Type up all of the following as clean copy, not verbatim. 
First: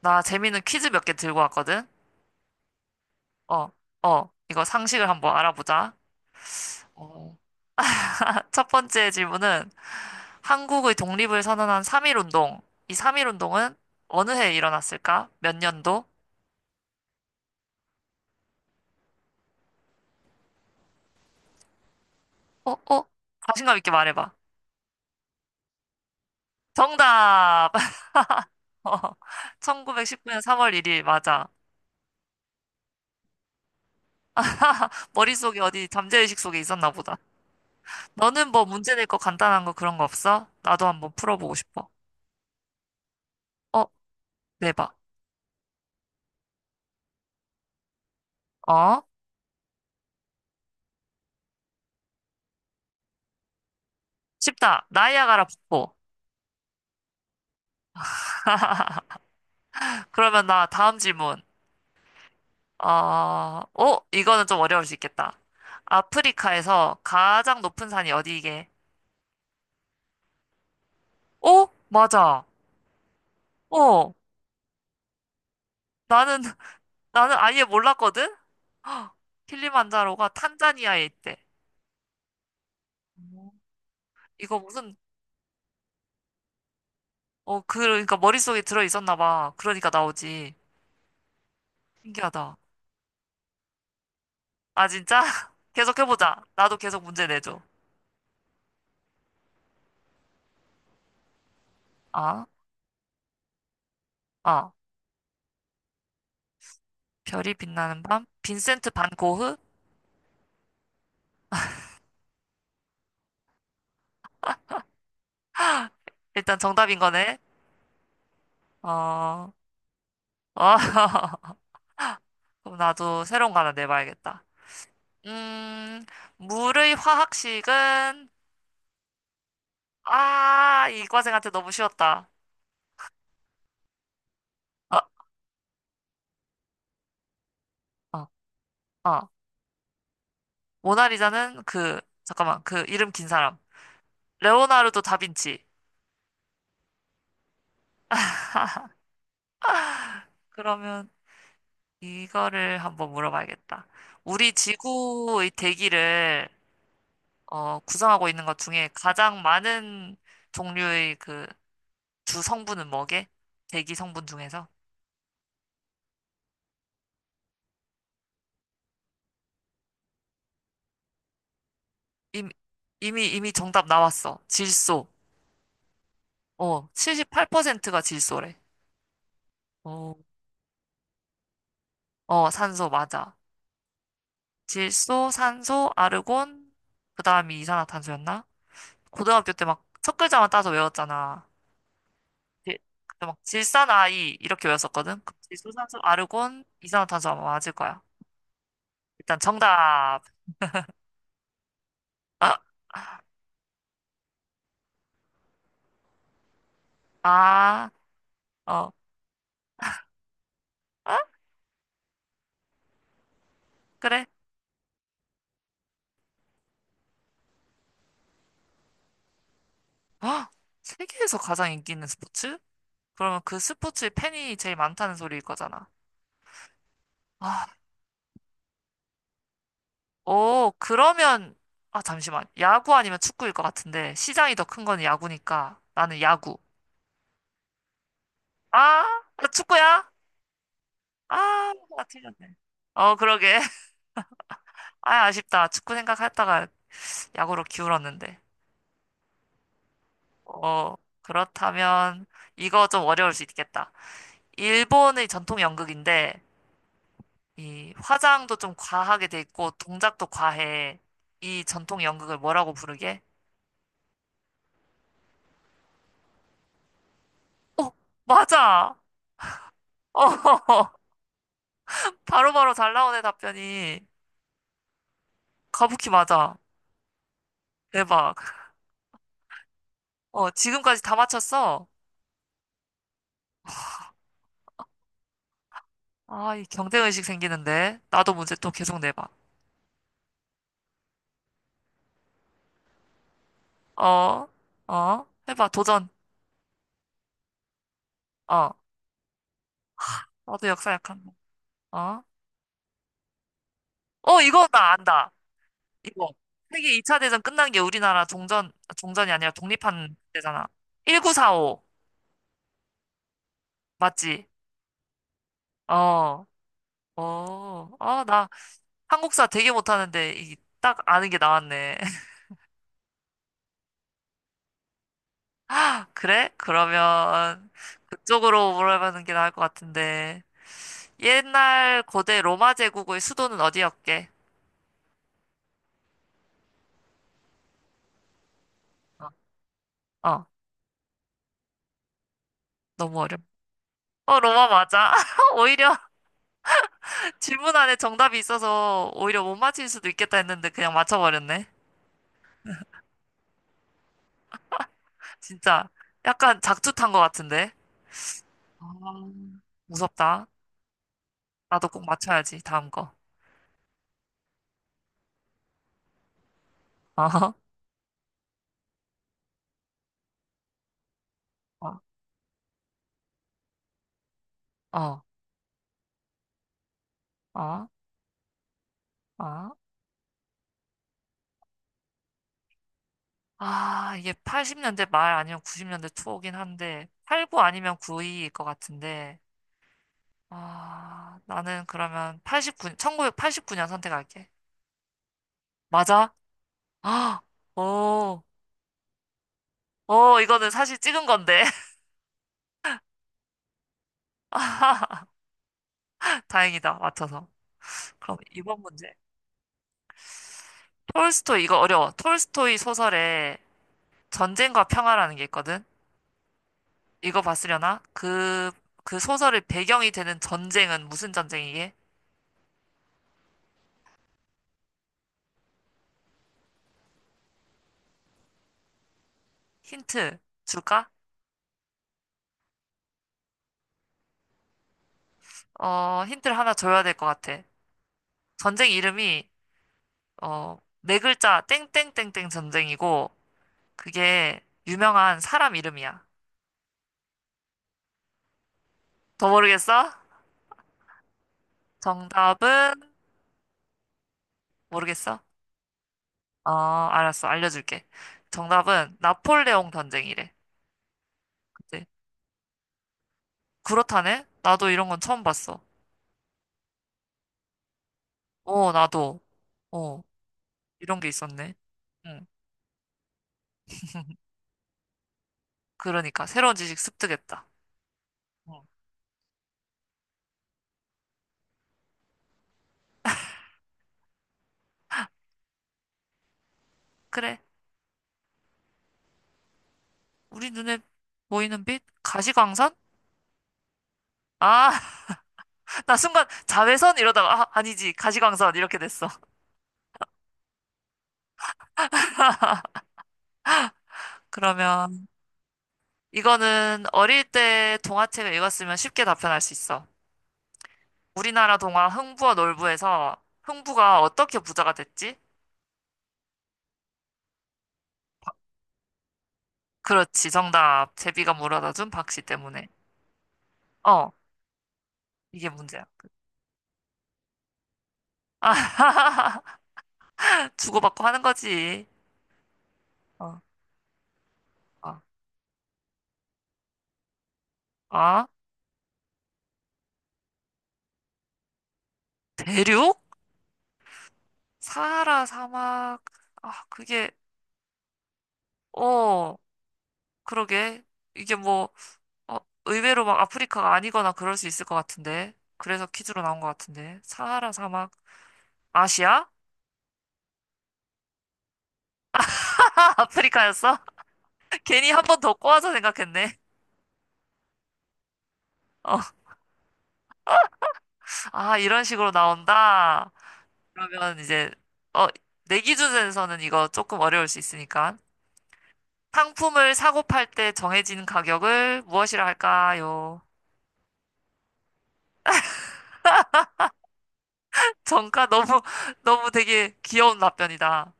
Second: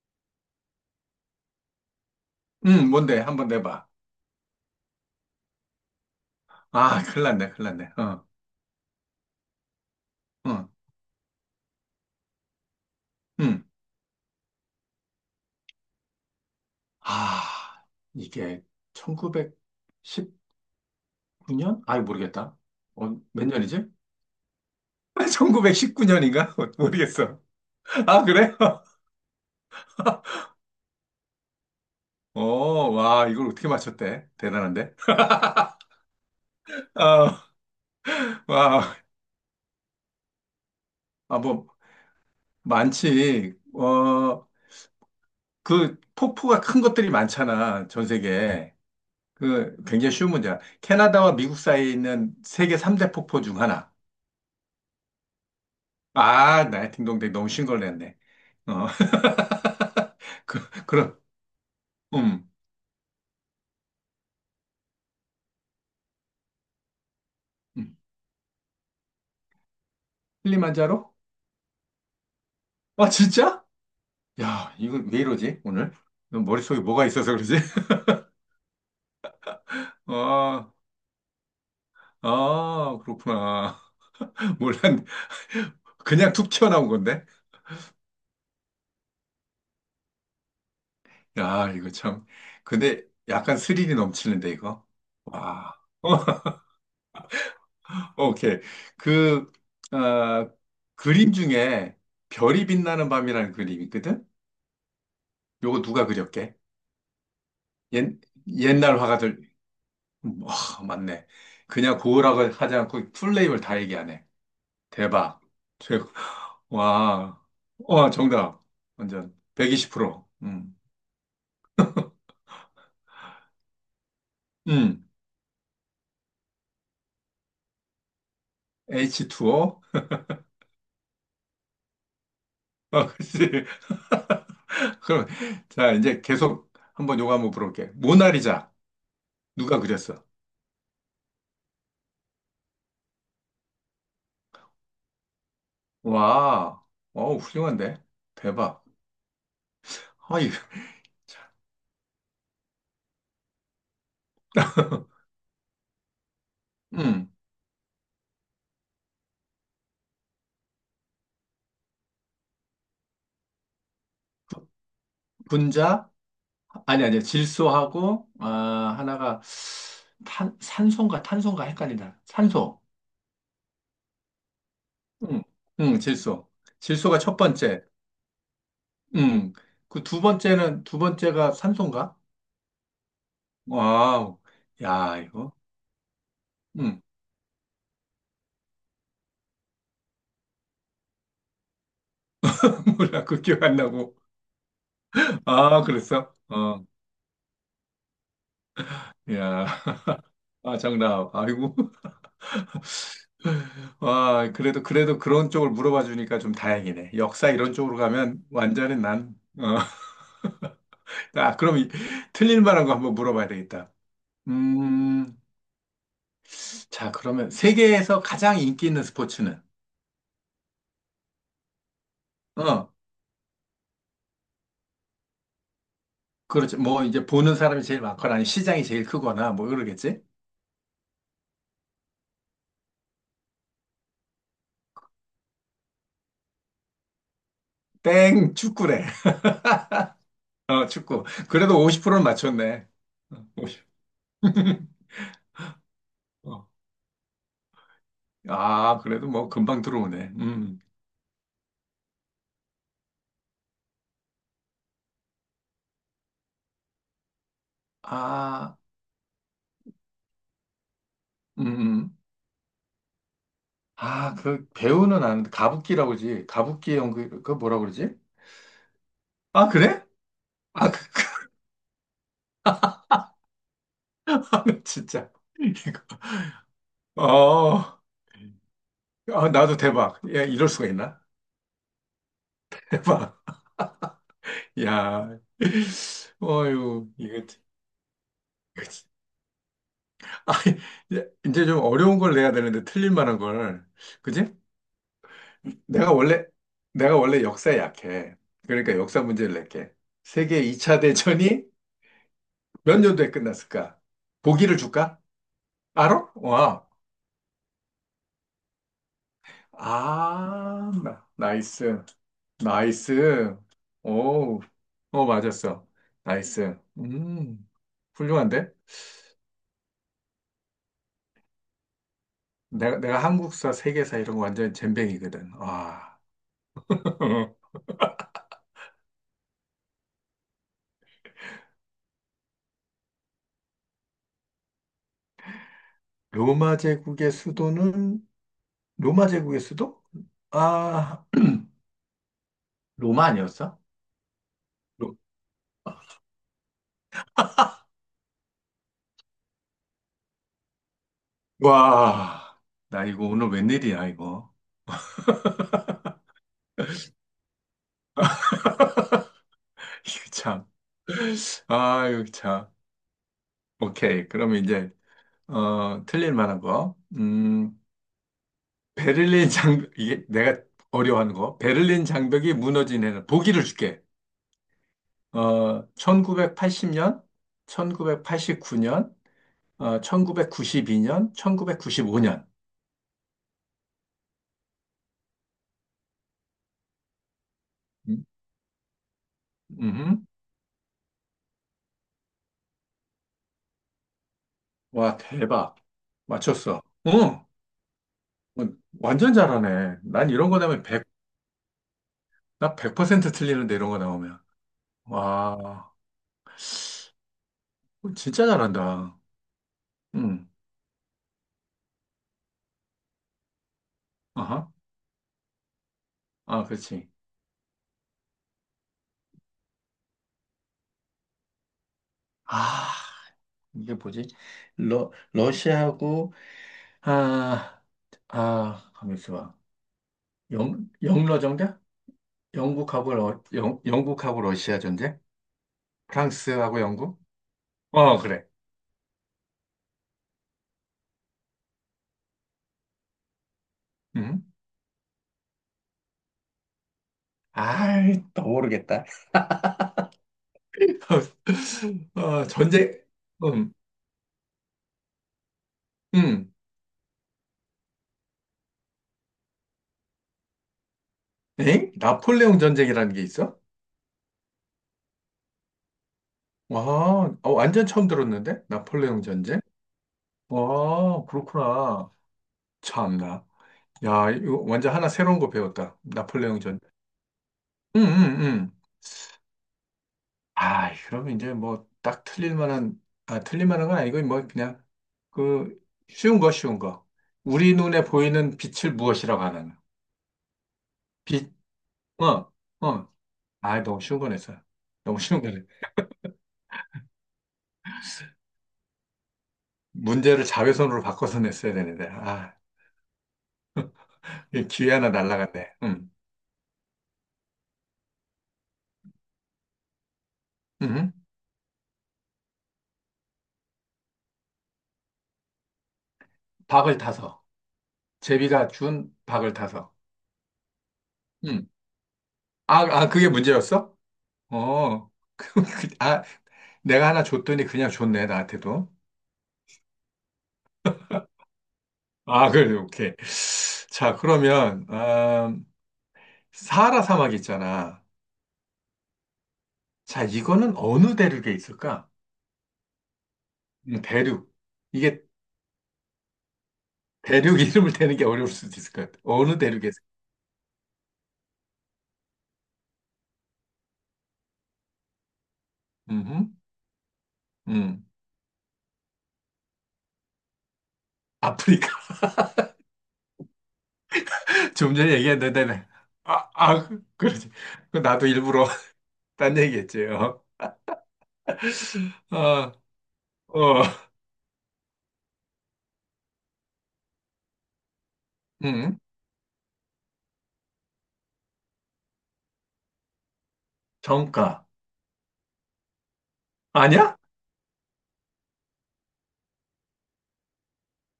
나 재밌는 퀴즈 몇 개 들고 왔거든? 뭔데? 한번 어, 내봐. 이거 상식을 한번 알아보자. 아, 큰일 어. 났네, 큰일 났네. 어, 첫 번째 질문은 어, 한국의 독립을 선언한 3.1운동. 이 음. 3.1운동은 어느 해에 일어났을까? 몇 년도? 아, 이게 1919년? 아이, 모르겠다. 어, 어? 어, 몇 자신감 년이지? 있게 말해봐. 1919년인가? 모르겠어. 정답! 아, 그래? 1919년 3월 1일, 맞아. 어, 와, 이걸 어떻게 맞췄대? 대단한데? 머릿속에 어디 잠재의식 속에 있었나 보다. 아, 너는 뭐 문제 와, 낼 거 간단한 거 그런 거 없어? 나도 한번 아, 풀어보고 뭐, 싶어. 많지. 어, 어, 내봐. 폭포가 큰 것들이 많잖아, 전 세계에. 어? 굉장히 쉬운 문제야. 캐나다와 미국 사이에 있는 세계 3대 폭포 중 하나. 쉽다. 나이아가라 폭포. 아, 나의 딩동댕. 너무 쉬운 걸 냈네. 어. 그러면 그, 나 다음 그럼, 질문. 음, 어, 이거는 좀 어려울 수 있겠다. 아프리카에서 가장 높은 음. 산이 어디이게? 킬리만자로? 어? 맞아. 아, 진짜? 어. 야, 이건 왜 이러지, 오늘? 너 나는, 머릿속에 뭐가 있어서 나는 그러지? 아예 몰랐거든? 헉, 킬리만자로가 아, 탄자니아에 있대. 아, 음. 그렇구나. 이거 무슨, 몰랐네. 그냥 툭 튀어나온 건데? 그러니까 머릿속에 들어 있었나 봐. 그러니까 나오지. 야, 이거 참. 신기하다. 근데 약간 스릴이 넘치는데, 이거? 아, 진짜? 와. 계속해보자. 나도 계속 문제 내줘. 오케이. 그, 아, 그림 중에 아, 별이 빛나는 밤이라는 그림이 있거든? 아. 요거 누가 그렸게? 별이 빛나는 옛, 밤? 빈센트 옛날 반 화가들, 고흐? 와, 맞네. 그냥 고흐라고 하지 않고 풀네임을 다 얘기하네. 대박. 최고. 일단 정답인 거네. 와, 와, 정답. 완전 어. 120%. 아, 그럼 나도 새로운 거 하나 내봐야겠다. 음, 음, 물의 화학식은, H2O. 아, 이과생한테 너무 쉬웠다. 아, 그치. 아, 그럼, 자, 이제 계속 한번 요거 한번 물어볼게. 어 모나리자. 어 누가 그렸어? 모나리자는 그, 잠깐만, 그 이름 긴 사람. 레오나르도 다빈치. 와, 어, 훌륭한데? 대박. 아, 이, 그러면 이거를 한번 물어봐야겠다. 우리 지구의 대기를, 음, 구성하고 있는 것 중에 가장 많은 종류의 그 주 성분은 뭐게? 대기 성분 중에서? 분자? 아니, 아니, 질소하고, 아, 하나가 탄, 산소인가 탄소인가 헷갈린다. 이미, 산소. 이미 정답 나왔어. 질소. 응, 응, 질소. 질소가 첫 번째. 78%가 질소래. 응. 그 어, 두 번째가 산소인가? 어, 산소, 맞아. 와우. 야, 질소, 이거. 산소, 아르곤, 응. 그 다음이 이산화탄소였나? 고등학교 때 막 첫 글자만 따서 외웠잖아. 예, 몰라, 그때 막 그 기억 안 나고. 질산아이, 이렇게 외웠었거든? 그 질소, 아, 산소, 그랬어? 아르곤, 어. 이산화탄소 아마 맞을 거야. 일단 야, 정답. 아, 정답. 아이고. 아, 와, 그래도, 그래도 그런 쪽을 물어봐 주니까 좀 다행이네. 역사 이런 아, 쪽으로 가면 어, 완전히 난, 어. 아, 아, 그럼 이- 틀릴 만한 거 한번 물어봐야 되겠다. 그래. 음, 자, 그러면 세계에서 가장 인기 있는 스포츠는? 아, 세계에서 가장 인기 있는 스포츠? 어, 그러면 그 스포츠의 팬이 제일 많다는 소리일 거잖아. 그렇지. 뭐, 이제 보는 아. 사람이 제일 많거나, 아니면 시장이 제일 크거나, 뭐, 그러겠지? 오, 그러면, 아, 잠시만. 야구 아니면 축구일 것 같은데, 시장이 더 큰 건 야구니까, 나는 야구. 땡, 아, 축구래. 나 축구야? 어, 축구. 아, 그래도 나 50%는 틀렸네. 맞췄네. 어, 어, 그러게. 50. 아, 아쉽다. 축구 생각했다가 어. 야구로 기울었는데. 아, 그래도 뭐, 금방 들어오네. 음. 어, 그렇다면, 이거 좀 어려울 수 있겠다. 일본의 전통 연극인데, 이 화장도 좀 아, 과하게 돼 있고, 동작도 과해. 이 음, 전통 음. 연극을 뭐라고 부르게? 아, 그, 배우는 아는데, 가부키라고지. 가부키 연극, 그 뭐라 어, 그러지? 맞아! 아, 그래? 아, 어, 그, 바로바로 잘 나오네, 답변이. 진짜. 이거. 가부키 맞아. 어, 대박. 아, 나도 대박. 야, 이럴 수가 지금까지 다 있나? 맞췄어? 봐. 야, 아, 이 어유, 경쟁의식 이거, 생기는데. 나도 문제 또 이거 계속 진- 내봐. 아, 이제 좀 어려운 걸 내야 되는데 틀릴 만한 걸, 어, 그지? 어, 해봐, 도전. 내가 원래 내가 원래 역사에 약해. 어, 그러니까 역사 문제를 낼게. 세계 나도 역사 2차 약한 거. 대전이 어, 몇 년도에 끝났을까? 어, 이거 보기를 나 줄까? 안다. 알아? 이거. 와, 세계 2차 대전 끝난 게 우리나라 종전, 종전이 아니라 독립한 때잖아. 아, 나, 1945. 나이스, 나이스. 맞지? 오, 어 맞았어. 어, 나이스. 아, 나 훌륭한데? 한국사 되게 못하는데, 이, 딱 아는 게 나왔네. 내가 한국사, 세계사 이런 거 완전 젬병이거든. 와. 그래? 그러면 그쪽으로 물어보는 게 나을 것 같은데. 옛날 고대 로마 제국의 수도는 어디였게? 로마 제국의 수도는, 어, 로마 제국의 수도? 어, 아, 너무 로마 어렵. 아니었어? 어, 로마 맞아. 로- 오히려 질문 안에 정답이 있어서 오히려 못 맞힐 수도 있겠다 했는데 그냥 맞춰버렸네. 와. 나 이거 오늘 웬일이야, 이거. 진짜 약간 작두탄 것 같은데. 아, 이거 무섭다. 참. 나도 꼭 아, 이거 맞춰야지, 참. 다음 거. 오케이. 그러면 이제, 어, 틀릴 만한 거. 어허. 베를린 장벽, 이게 내가 어려워하는 거. 어, 베를린 장벽이 무너진 해는. 보기를 줄게. 어, 어, 1980년, 어, 1989년, 어. 어, 1992년, 1995년. 아, 이게 80년대 말 아니면 90년대 초긴 한데, 89 아니면 음, 92일 것 같은데, 음. 아, 나는 그러면 89, 1989년 선택할게. 와, 대박. 맞아? 맞췄어. 아, 응. 오, 어, 완전 잘하네. 난 오, 이런 거 이거는 나오면 사실 100 찍은 건데. 퍼센트 틀리는데 이런 거 나오면. 와, 다행이다, 맞춰서. 그럼 진짜 이번 문제. 잘한다. 응. 톨스토이, 이거 어려워. 톨스토이 소설에 아하. 전쟁과 평화라는 게 있거든? 아, 그렇지. 이거 봤으려나? 그 소설의 배경이 되는 전쟁은 무슨 전쟁이게? 아, 이게 뭐지? 러시아하고, 아, 아, 가만 있어봐. 힌트 영, 줄까? 영러 정대? 영국하고 러시아 전쟁? 힌트를 하나 프랑스하고 줘야 될 영국? 것 같아. 어, 그래. 전쟁 이름이, 네 글자, 땡땡땡땡 전쟁이고, 응. 그게 유명한 사람 이름이야. 아이, 또 모르겠다. 더 모르겠어? 어, 정답은, 전쟁, 음, 모르겠어? 음, 어, 알았어. 알려줄게. 정답은 나폴레옹 전쟁이래. 엥? 그때. 나폴레옹 전쟁이라는 게 있어? 그렇다네? 나도 이런 건 처음 봤어. 와, 어, 완전 처음 들었는데? 어, 나폴레옹 나도. 전쟁? 어, 이런 와, 게 있었네. 그렇구나. 응. 참나. 야, 이거 완전 하나 새로운 거 배웠다. 그러니까, 나폴레옹 새로운 전쟁. 지식 습득했다. 응응응. 응. 아, 그러면 이제 뭐 딱 틀릴 만한, 아, 틀릴 만한 건 아니고, 뭐 그냥 그 쉬운 거. 그래. 우리 눈에 보이는 빛을 무엇이라고 하느냐. 우리 눈에 빛, 보이는 빛? 어, 가시광선? 어. 아, 너무 쉬운 거 냈어요. 아! 너무 쉬운 거 냈어요. 나 순간 자외선 이러다가 아, 아니지 가시광선 이렇게 됐어. 문제를 자외선으로 바꿔서 냈어야 되는데. 아, 이 기회 그러면 하나 날라갔네. 음. 이거는 어릴 때 동화책을 읽었으면 쉽게 답변할 수 있어. 음. 우리나라 동화 흥부와 놀부에서 흥부가 어떻게 부자가 됐지? 박을 타서. 제비가 준 박을 타서. 그렇지, 정답. 제비가 음. 물어다 준 박씨 아, 때문에. 아, 그게 문제였어? 어. 어. 그, 이게 그, 문제야. 아, 내가 하나 줬더니 그냥 줬네, 나한테도. 아, 주고받고 하는 거지. 아, 그래, 오케이. 어, 자, 그러면, 어, 사하라 사막 있잖아. 어? 자, 이거는 어느 대륙에 있을까? 대륙? 대륙. 이게 사하라 사막. 아, 그게, 대륙 이름을 대는 게 어려울 수도 있을 것 같아. 어 어느 대륙에. 그러게, 이게 뭐. 어, 의외로 막 아프리카가 아니거나 그럴 수 있을 것 같은데. 그래서 퀴즈로 음, 나온 것 같은데. 사하라 음. 사막, 아시아? 아프리카. 아프리카였어? 좀 괜히 전에 한 번 더 얘기했는데, 네. 꼬아서 아, 생각했네. 그러지. 그 나도 일부러 어, 딴 얘기했지. 어, 아, 이런 식으로 어, 나온다. 어. 그러면 이제, 어, 내 기준에서는 이거 조금 어려울 수 있으니까. 음, 상품을 사고 팔 때 정해진 가격을 무엇이라 할까요? 정가. 아니야? 정가 너무, 너무 되게 귀여운 답변이다.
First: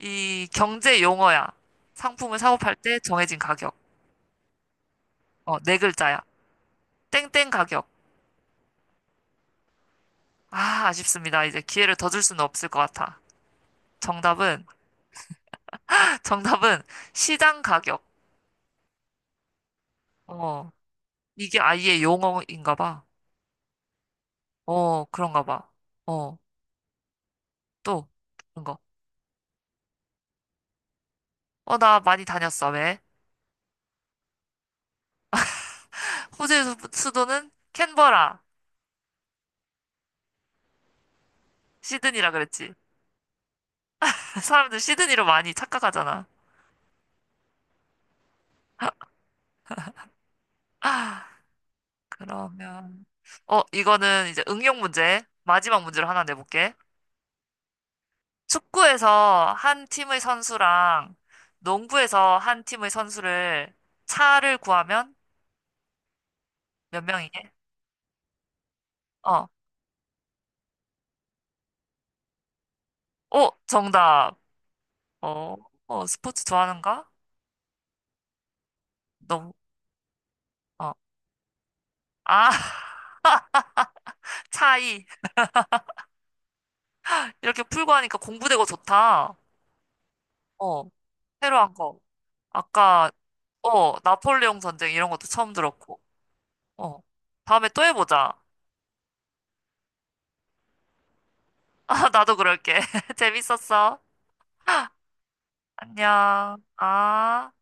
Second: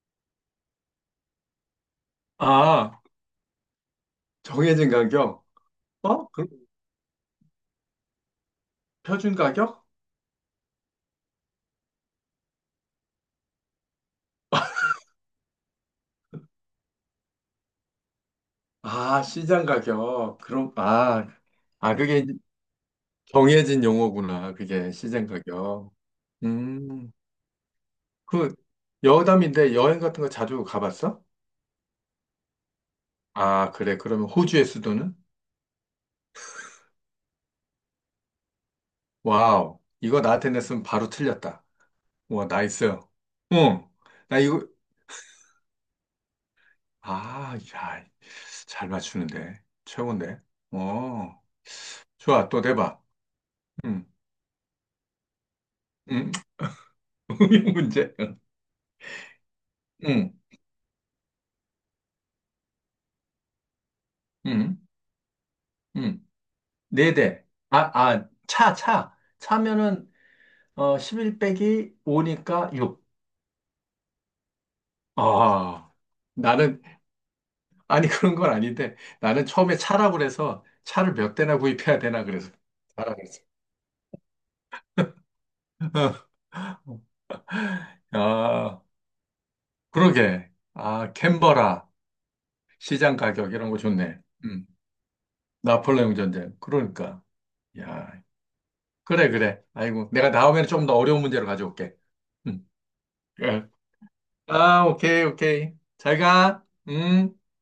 이 경제 용어야. 상품을 사고 팔 때 아, 정해진 가격. 정해진 가격. 네 글자야. 어? 그, 땡땡 가격. 표준 가격? 아, 아쉽습니다. 이제 기회를 더 줄 수는 없을 것 같아. 정답은, 정답은 시장 가격. 아, 시장 가격. 어, 그럼, 아, 이게 아, 아예 그게 이제 용어인가 봐. 정해진 용어구나. 그게 어, 시장 그런가 봐. 가격. 어, 음, 또, 그, 그런 거. 여담인데 여행 같은 거 자주 가봤어? 어, 나 많이 다녔어. 왜? 아, 그래. 그러면 호주의 수도는? 호주의 수도는 캔버라. 와우. 이거 나한테 냈으면 바로 틀렸다. 시드니라 와, 그랬지. 나이스. 응. 나 이거, 사람들 시드니로 많이 착각하잖아. 아, 야, 잘 맞추는데. 최고인데. 아, 어, 좋아. 또 내봐. 그러면, 응, 이거는 이제 응용 문제. 마지막 문제를 하나 응. 내볼게. 문제. 축구에서 한 팀의 응, 선수랑 농구에서 한 팀의 선수를 차를 응, 구하면 응. 몇 네 대. 명이게? 아, 차, 차. 어. 차면은, 어, 11 빼기 5니까 6. 오, 정답. 어, 아, 어, 스포츠 나는, 좋아하는가? 아니, 그런 건 아닌데. 나는 너무, 처음에 차라고 그래서 어. 차를 몇 대나 구입해야 되나 아, 그래서. 차라 그랬어. 차이. 이렇게 풀고 하니까 공부되고 아. 좋다. 그러게. 어. 아, 새로 한 캔버라. 거. 아까, 시장 가격 이런 거 좋네. 나폴레옹 음. 전쟁 이런 것도 처음 들었고. 나폴레옹 전쟁. 어. 그러니까. 다음에 또 야. 해보자. 그래, 그래. 아이고. 내가 다음에는 좀 더 어려운 문제로 가져올게. 아, 나도 음. 그럴게. 예. 재밌었어. 아, 오케이, 오케이. 잘 안녕. 가. 음. 아.